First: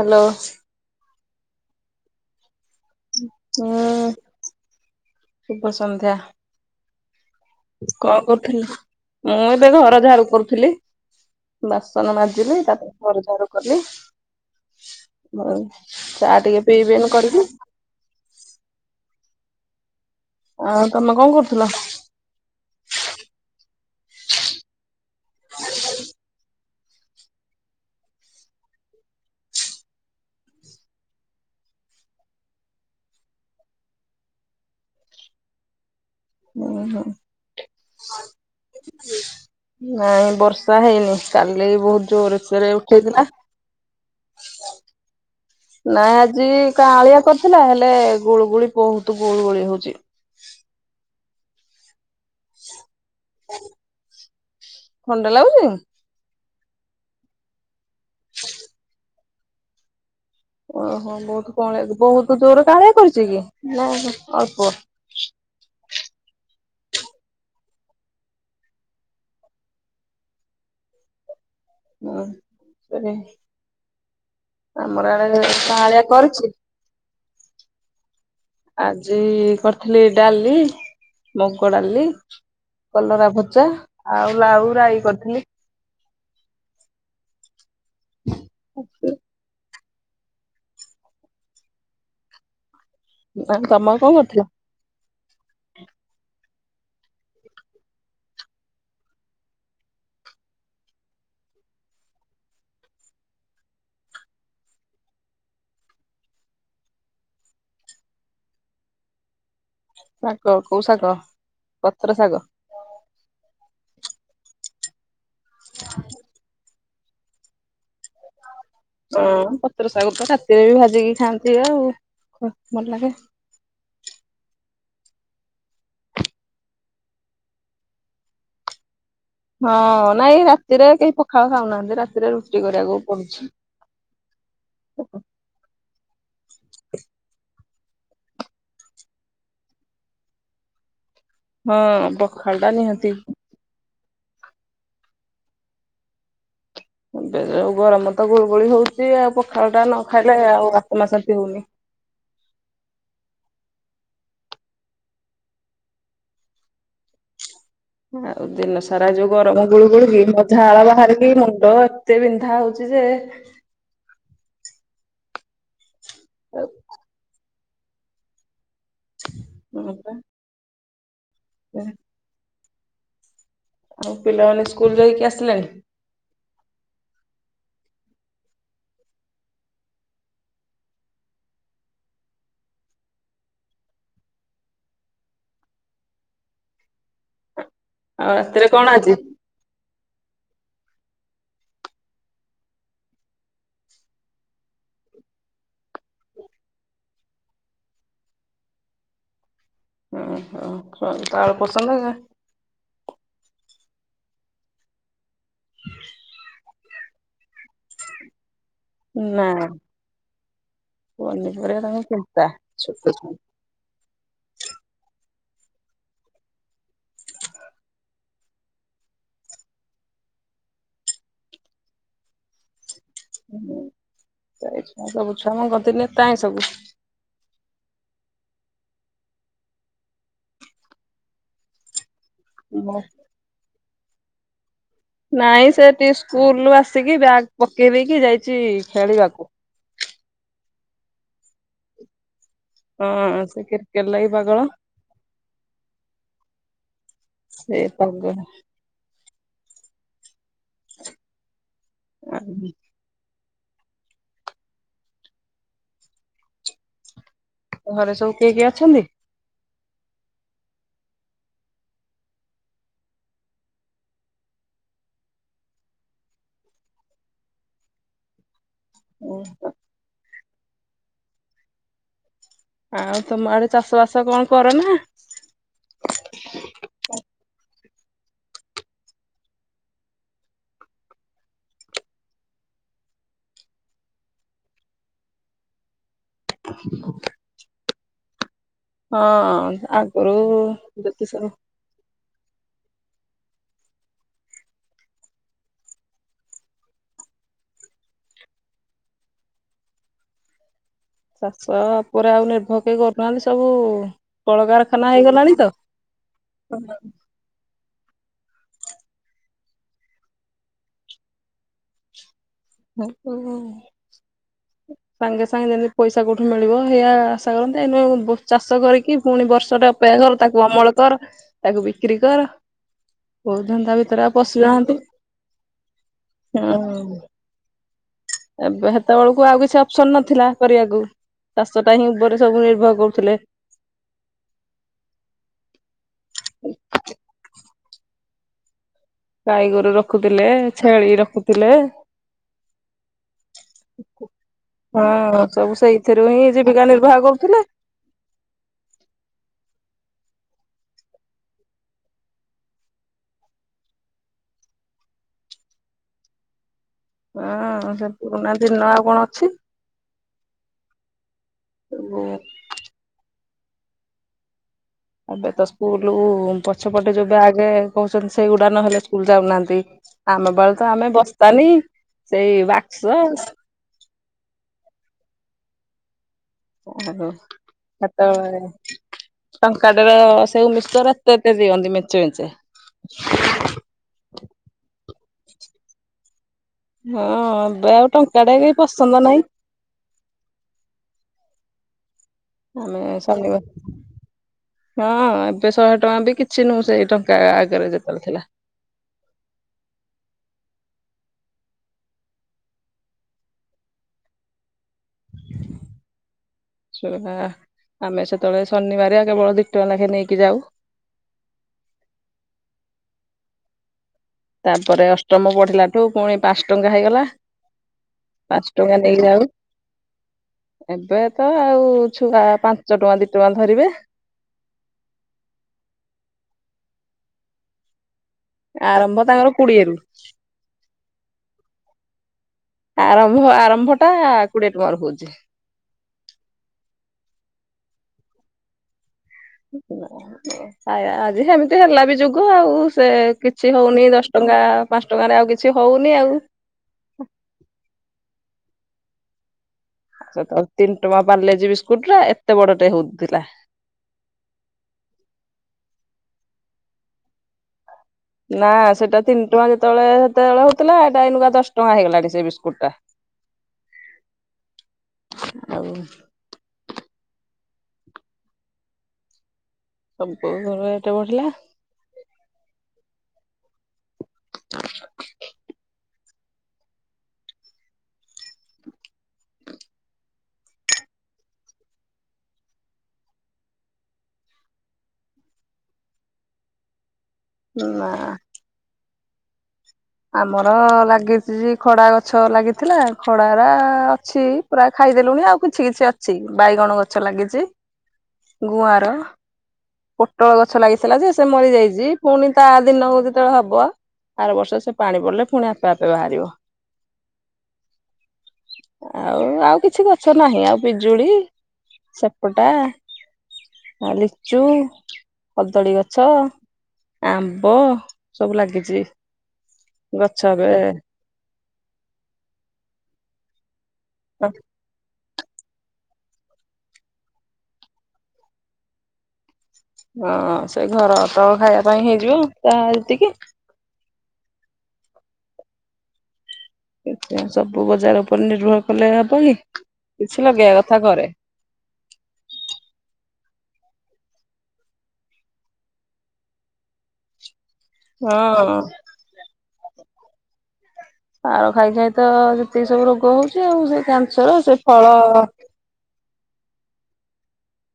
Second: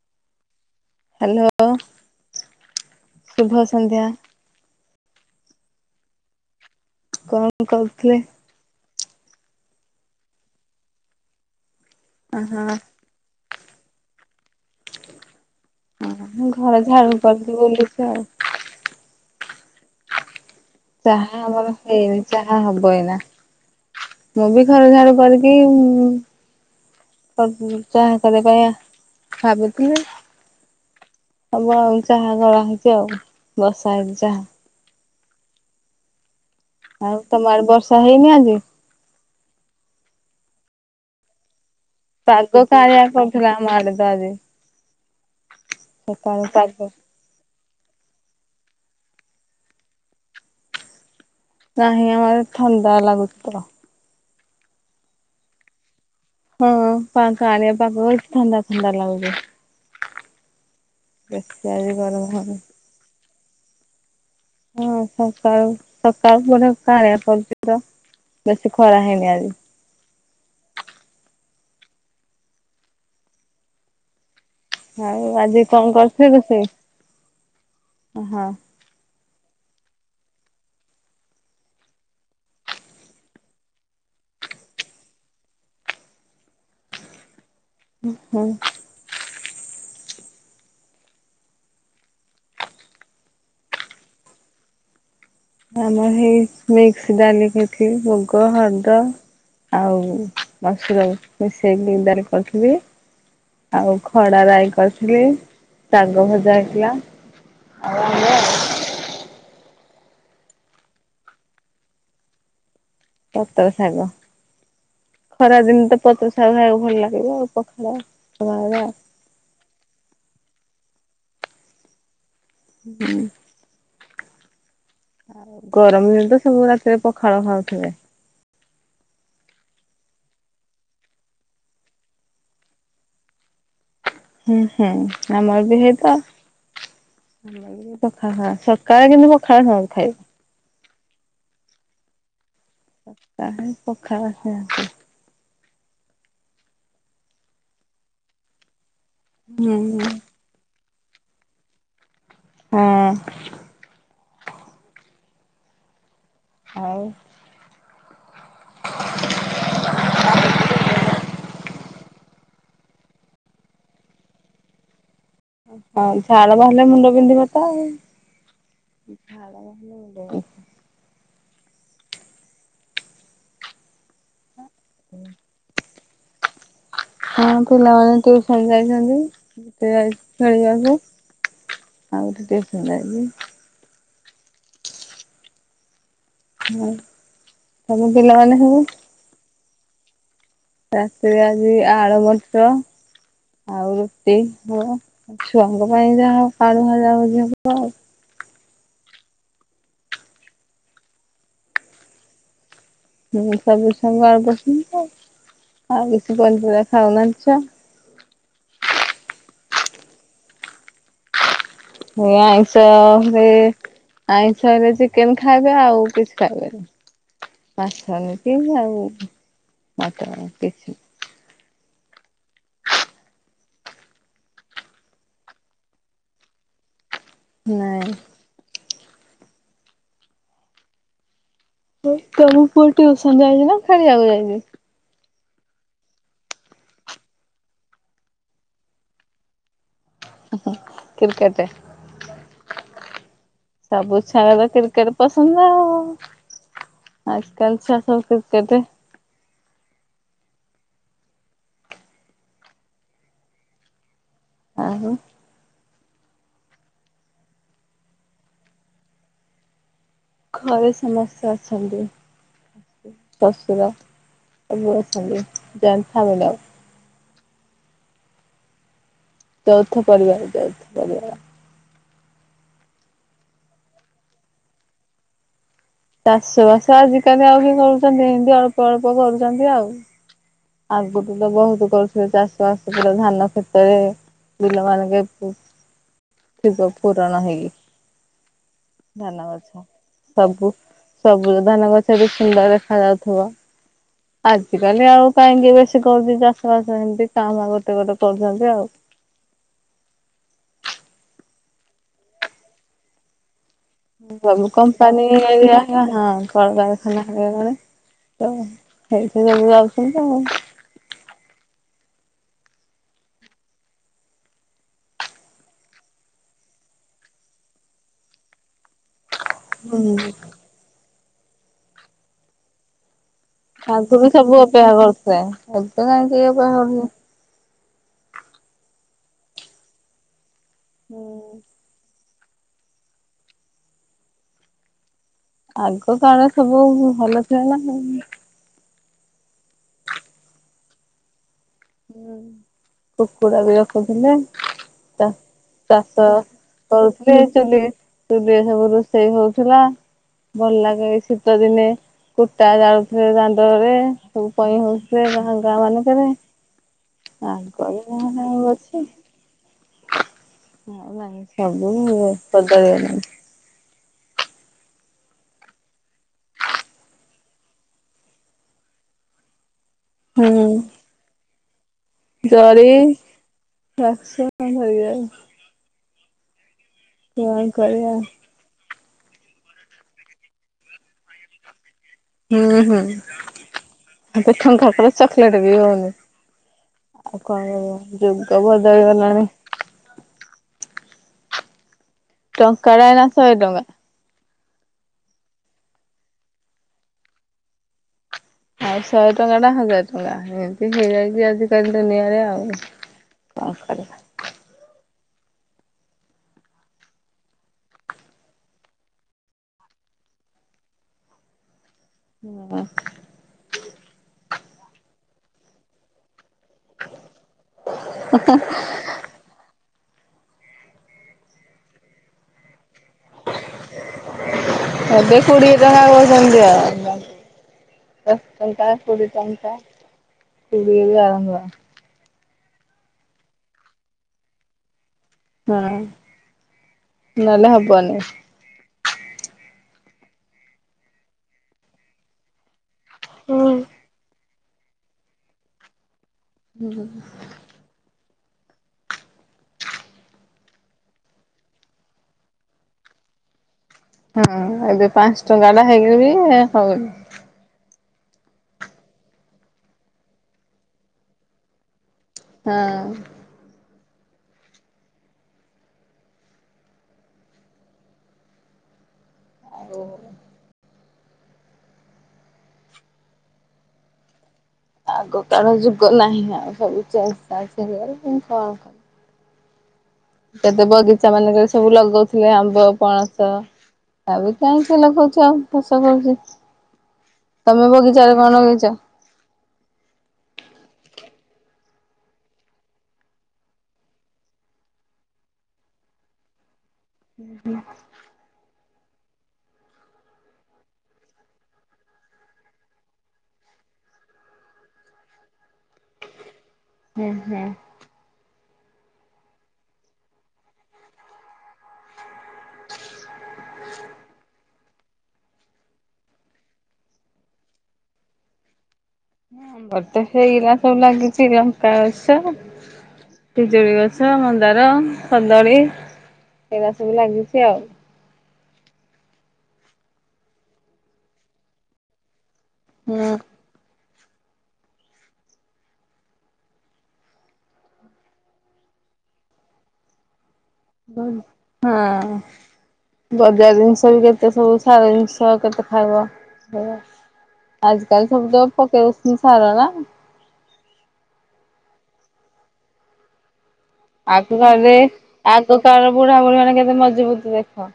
Hello. Hello. ହୁଁ। ଶୁଭ ସନ୍ଧ୍ୟା। କଣ? କରୁଥିଲେ? କଣ କରୁଥିଲ? ମୁଁ ଏବେ ଘର ଝାଡୁ କରୁଥିଲି। ବାସନ ଅ ମାଜିଲେ ହଁ ତାପରେ ଘର ଜାଙ୍କର। କଲେ। ହଁ ଘରେ ଝାଡ଼ୁ କରିକି ବୁଲୁଛି ଆଉ। ଆଉ ତମେ କଣ ଚାହା କରୁଥିଲ? ଆମର ହେଇନି ଚାହା ହବ। ନା ମୁଁ ବି ଘର ଝାଡୁ କରିକି ଚାହା କରିବା ପାଇଁ ଭାବୁଥିଲି ହବ ଆଉ ଚାହା କଳା ହେଇଛି ଆଉ ବର୍ଷା ହେଇଛି ଚାହା। ଉଁ ହୁଁ ଆଉ ତମର ବର୍ଷା ହେଇନି ଆଜି। ନାଇଁ ବର୍ଷା ହେଇନି କାଲି। ବହୁତ ପାଗ ଜୋରରେ କାଳିଆ ଉଠେଇଥିଲା କରିଥିଲା ଆମ ଆଡେ ତ ଆଜି ନାଇ ସକାଳୁ ଆଜି ପାଗ। କାଳିଆ କରିଥିଲା ହେଲା। ଲେ ଗୁଳୁ ଗୁଳି ବହୁତ ଗୋଳୁ ଗୋଳି ହଉଛି। ନାହିଁ ଆମର ଥଣ୍ଡା ଲାଗୁଚିତ ଥଣ୍ଡା ଲାଗୁଚି। ହଁ ପା ଆଣ। ପା ବହୁ ଥଣ୍ଡା ଥଣ୍ଡା ଲାଗୁଚି। ଓହୋ ବହୁତ କଣଆ ଆଜି ଗରମ ବହୁତ ହଉନି। ଜୋର କାଳିଆ କରିଛି କି। ନାଇଁମ। ହଁ ସକାଳୁ। ସକାଳୁ ପହରୁ କାଆଁଲିଆ କରିଚି ତ ବେଶି ଖରା ହେଇନି ଆଜି। ହଁ ସେ। ଆଉ ଆଜି କଣ କରୁଚୁ କରିଛି ରୋଷେଇ। ହଁ। ଆଜି କରିଥିଲି ଡାଲି ମୁଗ ଡାଲି, କଲରା ଭଜା ଆଉ ଲାଉ ରାଇ କରିଥିଲି। ହୁଁ। ଆଉ ତମର କଣ କରୁଥିଲ। ଆମର ସେଇ ମିକ୍ସ ଡାଲି କରିଥିଲି ମୁଗ, ହରଡ଼ ଆଉ ମସୁର ମିଶେଇକି ଡାଲି କରିଥିଲି ଆଉ ଖଡଆ ରାଇ କରିଥିଲି ଆଉ ଶାଗ ଭଜା ହେଇଥିଲା। ଶାଗ କୋଉ ଶାଗ ପତ୍ର ଶାଗ। ପତର ଶାଗ। ଖରା ଦିନ ତ ପତ୍ର ଶାଗ। ଭଲ ଲାଗିବ ଆଉ ପଖାଳ। ପଖାଳରେ ଆଉ। ହଁ ପତ୍ର ଶାଗ। ସେ ବି ଭାଜିକି ଖାଆନ୍ତି ଆଉ। କ ଭଲ ଲାଗେ। ଗରମ ଦିନ ତ ସବୁ ରାତିରେ ପଖାଳ ଖାଉଥିଲେ। ହଁ ନାଇଁ ରାତିରେ କେହି ପଖାଳ ଖାଉନାହାନ୍ତି ରାତିରେ ରୁଟି କରିବାକୁ ପଡୁଛି। ହୁଁ ହୁଁ ଆମର ବି ହେଇତ। ପଖାଳ ଖାଏ ସକାଳେ କିନ୍ତୁ ପଖାଳ ଖାଏ। ହଁ ଅବ ଥଣ୍ଡା ନିହାତି। ଖା ସେ ଏ ଯୋଉ ଗରମ ତ ଗୁଳୁଗୁଳି ହଉ ସିଏ ଆଉ ପଖାଳ ଟା ହଁ ନଖାଇଲେ ଆଉ। ମନ ଶାନ୍ତି ହଉନି। ହଁ। ଆଉ। ଆଉ ଦିନ ସାରା ଯୋଉ ଗରମ ଗୁଳୁ ଗୁଳୁ କିି ମୋ ଝାଳ ବାହାରିକି ମୁଣ୍ଡ ଏତେ ବିନ୍ଧାହେଉଚି ଯେ ହୁଁ ହଁ ଝାଳ ଆଉ ବାହାରିଲେ ମୁଣ୍ଡ ବିନ୍ଧିବ। ବାଏ ଝାଳ [unintelligible] ଆଉ ପିଲାମାନେ । ସ୍କୁଲ ଯାଇକି ଆସିଲାଣି। ହଁ ପିଲାମାନେ ଟିୟୁଅନ ଯାଇଛନ୍ତି ସେ ଯାଇଚି ଖେଳିଆକୁ ଆଉ ଗୋଟେ ଟିୟୁସନ ଯାଇଚି। [unintelligible] ତମ ଆଉ ପିଲାମାନେ ରାତିରେ ସବୁ କଣ ଆଜି? ରାତିରେ ଆଜି ଆଳୁ ମଟର ଆଉ ରୁଟି ହ ଛୁଆଙ୍କ ପାଇଁ ଯାହା ଆଳୁ ଭଜା ଭଜି ହବ ଆଉ ଓହ ତାଳ ପସନ୍ଦ ନା ହୁଁ ସବୁ ସାଙ୍ଗ ଆଡ ବସନ୍ତ ହଁ ବେଶି ପହଞ୍ଚିବେ ହଉନାଛ ନା ପଲେ ଇଏ ଆଇଷ ହେ ଆଇଷ ରେ ଚିକେନ ଖାଇବେ ଆଉ କିଛି ଖାଇବେନି ମାଛ ହେଲେ ମଟ ଆଉ କିଛି ହୁଁଛୁଆ ସବୁ ଛୁଆ ମୁ କରିଥିଲି ତହିଁ ସବୁ ନାଇଁ ହଁ ତମ ପୁଅ ଟ୍ୟୁସନ ଯାଇଚିନା ଖେଳିବାକୁ ଯାଇଛି ନାଇଁ ସେ ସ୍କୁଲୁ ଆସିକି ବ୍ୟାଗ ପକେଇ ଦେଇକି ଯାଇଛି ଖେଳିବାକୁ କ୍ରିକେଟରେ ହଁ ସେ କ୍ରିକେଟ ସବୁ ଲାଗି ଛୁଆ ପାଗଳ ତ କ୍ରିକେଟ ପସନ୍ଦ ଆଉ ଆଜି କାଲି ସେ ଛୁଆ ସବୁ ପାଗଳ କ୍ରିକେଟ ଆ ଆଉ ଘରେ ସବୁ କିଏ କିଏ ଅଛନ୍ତି ଘରେ ସମସ୍ତେ ଅଛନ୍ତି ଶଶୁର ସବୁ ଅଛନ୍ତି ଜଏଣ୍ଟ ଫାମିଲି ଆଉ ଚୌଥ ପରିବାର। [unintelligible] ଆଉ ତମ ଆଡେ ଚାଷ ବାସ କଣ କର ନା? ଚାଷ ବାସ ଆଜିକାଲି ଆଉ କି କଣ ଛନ୍ତି ଏମତି ଅଳ୍ପ ଅଳ୍ପ କରୁଛନ୍ତି ଆଉ । ଆଗଠୁ ତ ବହୁତ କରୁଥିଲେ ଚାଷ ବାସ ପ ଧାନ କ୍ଷେତରେ ବିଲ ମାନଙ୍କ ଠ ପୁରଣ ହେଗ ଧାନ ହଁ ଗଛ ଆଗରୁ ସବୁ ସବୁ ଧାନ ଗଛ ବି ସୁନ୍ଦର ଦେଖା ଯାଉଥିବ। ଆଜିକାଲି ଆଉ କାହିଁକି ବେଶୀ କରୁଛି ଚାଷ ବାସ ଏମିତି କାମ ଗୋଟେ ଗୋଟେ କରୁଛନ୍ତି ଆଉ। ଚାଷ ଉପରେ ଆଉ ନିର୍ଭର କେହି କରୁନାହାନ୍ତି ସବୁ ବାବୁ କଳକାରଖାନା ହେଇଗଲାଣି ତ। କମ୍ପାନୀରିଆ ହଁ କଳକାରଖାନା ହେଇଗଲାଣି। ତ ସେଇଠି ଯବି ଯାଉଛନ୍ତି ଆଉ । ସାଙ୍ଗେ ସାଙ୍ଗେ ଯେମିତି ପଇସା କୋଉଠୁ ମିଳିବ ସେଇଆ ଆଶା କରନ୍ତି ଏ ନ ଚାଷ କରିକି ପୁଣି ବର୍ଷଟେ ଅପେକ୍ଷା ଘର ତାକୁ ଅମଳ କର । ତାକୁ ବିକ୍ରି କର । ଆଗ ବି ସବୁ ଅପେକ୍ଷା କରୁଛେ ଏବେ କାହିଁ କେହି ଅପେକ୍ଷା କରୁନି । ହୁଁ ଏବେ ସେତେବେଳକୁ ଆଉ କିଛି ଅପସନ ନଥିଲା କରିବାକୁ, ଚାଷ ଟା ହିଁ ଗୁରୁ ସବୁ ନିର୍ଭର କରୁଥିଲେ। ଆଗ କାଳ ସବୁ ଭଲ ଥିଲା ନା। ଗାଈଗୋରୁ ରଖୁଥିଲେ, ଛେଳି ରଖୁ ହଁ କୁକୁଡା ବି ରଖୁଥିଲେ, ହଁ ସବୁ ସେଇଥିରୁ ଚାଷ ହିଁ ଜୀବିକା ନିର୍ବାହ କରୁଥିଲେ, ଚୁଲି ଚୁଲି ସବୁ ରୋଷେଇ ହଉଥିଲା। ଭଲ ଲାଗେ ଶୀତ ଦିନେ। କୁଟା ଜାଳୁଥିଲେ ଦାଣ୍ଡରେ ସବୁ ପଇଁ ହଉଥିଲେ ଗାଁ ଗାଁ ମାନଙ୍କରେ। ହଁ ଆଗରେ ।ସେ ପୁରୁଣା ଦିନ ଆଉ କଣ ଅଛି। ହ ନାଇଁ ସବୁ ସଜା ନାଇଁ। [unintelligible] ଏବେ ତ ସ୍କୁଲ ପଛପଟେ ଯେବେ ଆଗେ କହୁଛନ୍ତି ସେଇଗୁଡ଼ା ନ ହେେଲେ ସ୍କୁଲ ଯାଉନାହାନ୍ତି। ଆମ ହୁଁ। ବେଳେ ତ ଆମେ ବସ୍ତାନି ସେଇ ଜରି, ବାକ୍ସ [unintelligible] ରସଉ ଓହୋ । କରିବା ସେତେବେଳେ ଟଙ୍କାଟର ସେଉ ମିକ୍ସଚର ଏତେ ଏତେ ଦିଅନ୍ତି। ମେଞ୍ଚେ। ହୁଁ ହୁଁ। ଏବେ ଟଙ୍କାଙ୍କରେ ଚକୋଲେଟ ବି ହଉନି। ହଁ ଆଉ କଣ ଏବେ ଆଉ କରିବୁ ଟଙ୍କାଟେ ଯୁଗ କେହି ପସନ୍ଦ ନାହିଁ। ବଦଳିଗଲାଣି। ଆମେ ଟଙ୍କାଟା ଏଇନା ଶନିବାର ଶହେଟଙ୍କା। ହଁ। ଏବେ ଶହେ ଟଙ୍କା ବି କିଛି ନୁ ସେଇ ଟଙ୍କା ଆଗରେ ଯେତେବେଳେ ଥିଲା। ଆଉ ଶହେ ଟଙ୍କା ଟା ହଜାର ଟଙ୍କା ଏମିତି ହେଇଯାଇଛି ଆଜିକାଲି ଦୁନିଆରେ ଆଉ କଣ କରିବା? ସେ [unintelligible] ଆମେ ସେତେବେଳେ ଶନିବାର କେବଳ ଦିଟଙ୍କା ଲେଖେ ନେଇକି ଯାଉ। ହଁ। ତାପରେ ଅଷ୍ଟମ ପଢିଲାଠୁ ପୁଣି ପାଞ୍ଚ ଟଙ୍କା ହେଇଗଲା। ପାଞ୍ଚ ଟଙ୍କା ନେକି ଯାଉ। ଏବେ ତ ଆଉ ଛୁଆ ପାଞ୍ଚ ଟଙ୍କା ଦି ଟଙ୍କା ଧରିବେ ଏବେ କୋଡିଏ ଟଙ୍କା କହୁଛନ୍ତି ଦିଅ । [unintelligible] ଆରମ୍ଭ ତାଙ୍କର କୋଡିଏରୁୁ। ରୁ ଆରମ୍ଭ । ଆରମ୍ଭ ଆରମ୍ଭ ଟା କୋଡିଏ ଟଙ୍କାର ହଉଛି। ହଁ ।ନଏଲେ ହବ। ବନି। ଆଜି ସେମିତି ହେଲା ବି ଯୁଗ ଆଉ। ସେ କିଛି ହଉନି ଦଶଟଙ୍କା । ଟଙ୍କା ପାଁସ ଟଙ୍କାରେ ଆଉ କିଛି ହଉନି ଆଉ। ହୁଁ। ଆଉ ସେତେବେଳ ତିନି ଟଙ୍କା ପ୍ୟାଲେଜି ବିସ୍କୁଟ ଟେ ଏତେ ବଡଟେ ହଉଥିଲା। ହଁ ।ଏବେ ପାଞ୍ଚ ଟଙ୍କାଟା ହେଲେ ବି ହଉନି। ନା, ସେଟା ତିନି ଟଙ୍କା ଯେତେବେଳେ ସେତେବେଳେ ହଉଥିଲା ଏଇଟା ଏଇନୁକା ଦଶ ଟଙ୍କା ହେଇଗଲାଣି। ସେ ବିସ୍କୁଟ ଟା। ହଁ ଆଉ । ଶୋନପୁର ରେ । କେତେ ବଢିଲା । ଆଗ କାଳ ଯୁଗ । ନାହିଁ ଆଉ ସବୁ ତ ଚାଲିଚି ସିଆଡେ ମୁ କଣ କ। ଏବେ ବଗିଚା ମାନଙ୍କରେ ସବୁ ଲଗଉଥିବେ ଆମ୍ବ ପଣସ ଆମେ କାହିଁ କିଏ ଲଗଉଛ ଆଉ ଫସଲ କରୁଛି । ତମେ ନା ବଗିଚରେ କଣ ନଗେଇଛ । ଆମର ଲାଗିଛି ଖଡା ଗଛ ଲାଗିଥିଲା ଖଡାଗରା ଅଛି ପୁରା ଖାଇଦେଲୁଣି ଆଉ କିଛି କିଛି ଅଛି ବାଇଗଣ ଗଛ ଲାଗିଛି ଗୁଆଁର । ପୋଟଳ ଗଛ ଲାଗିଥିଲା ଯେ ସେ ମରିଯାଇଛି ପୁଣି ତା ଦିନ ଯେତେବେଳେ ହବ ଆର ବର୍ଷ ସେ ପାଣି ପଡିଲେ ପୁଣି ଆପେ ଆପେ ବାହାରିବ । ହେଁ ହେଁ । ଆଉ ଆଉ କିଛି ଗଛ ନାହିଁ ଆଉ ପିଜୁଳି ସେପଟା ଆ ଲିଚ ଚୁ କଦଳୀ ଗଛ ଆମ୍ବ ସବୁ ଲାଗିଚି । ଆମର ତ ହେଇଗୁରା ସବୁ ଲାଗିଛି । ପାଏ ସା ପଜୁଳି ଗଛ । ଛ ମନ୍ଦାର । କଦଳୀ ଏଇଗୁରା ସବୁ ଲାଗିଛି ଆଉ । ହଁ ସେଇ ଘର ତ ଖାଇବା ପାଇଁ ହେଇଯିବ । ତା ହୁଁ। ଏତିକି । ଏତେ ସବୁ ବଜାର ଉପରେ ନିର୍ଭର କଲେ ହବକି । ହଁ । ବଜାର ଜିନିଷ ବି କେତେ ସବୁ ସାର ଜିନିଷ କେତେ ଖାଇବ ଅ। ଆଜ କା ସବୁ ତ ହଁ ପକେଇ ଉଛନ୍ତିି ସାର ନା। ଆଉ ଖାଇ ଖାଇ ତ ଯେତକି ସବୁ ରୋଗ ହଉଛି। ଆଉ ସେ କ୍ୟାନସର ଆଗ ସେ କାଳରେ ଫଳ ଆଗକାର ବୁଢା ବୁଢୀ ମାନେ କେତେ ମଜବୁତ ଦେଖ।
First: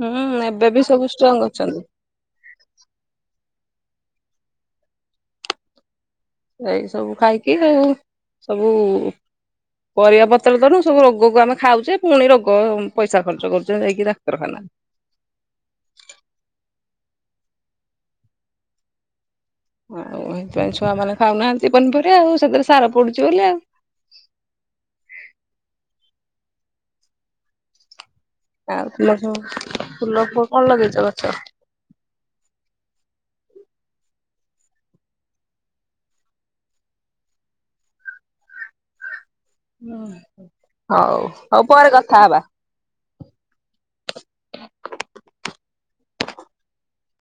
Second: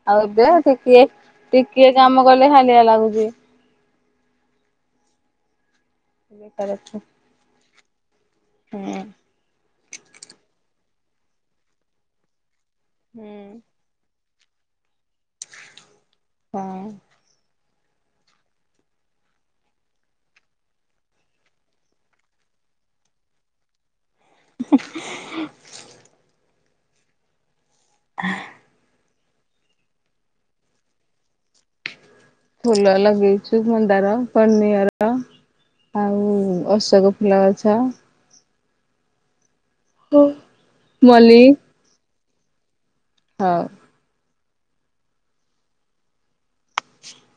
ହୁଁ ଆଉ ଦେ ଏବେ ବି ସବୁ ଷ୍ଟ୍ରଙ୍ଗ ଅଛନ୍ତି ବେକାର ଏଇ ଅଛି ସବୁ ଖାଇକି ଆଉ। ସବୁ ହୁଁ। ସବୁ ରୋଗକୁ ଆମେ ଖାଉଛେ ପୁଣି ରୋଗ କ ପଇସା ହୁଁ। ଖର୍ଚ୍ଚ କରୁଛନ୍ତି ଯାଇକିରା। କ୍ତରଖନା। ହଁ। ଆଉ ଏଇଥିପାଇଁ ଛୁଆ ମାନେ ଖାଉନାହାନ୍ତି ପନିପରିବା ଆଉ ସେଥିରେ ସାର ପଡୁଛି ବୋଲି ଆଉ। [unintelligible] [inaudible] ଆଉ ଫୁଲ ଗଛ ଫୁଲ କଣ ଲାଗେଇଛ ଗଛ? ଫୁଲ ଲଗେଇଛୁ ମନ୍ଦାର, କନିଆର ଆଉ ଅଶୋକ ଫୁଲ ଗଛ। ହ ହଉ ହଉ ପରେ କଥା ଥା ହେବା। ହଁ। [inaudible] [inaudible]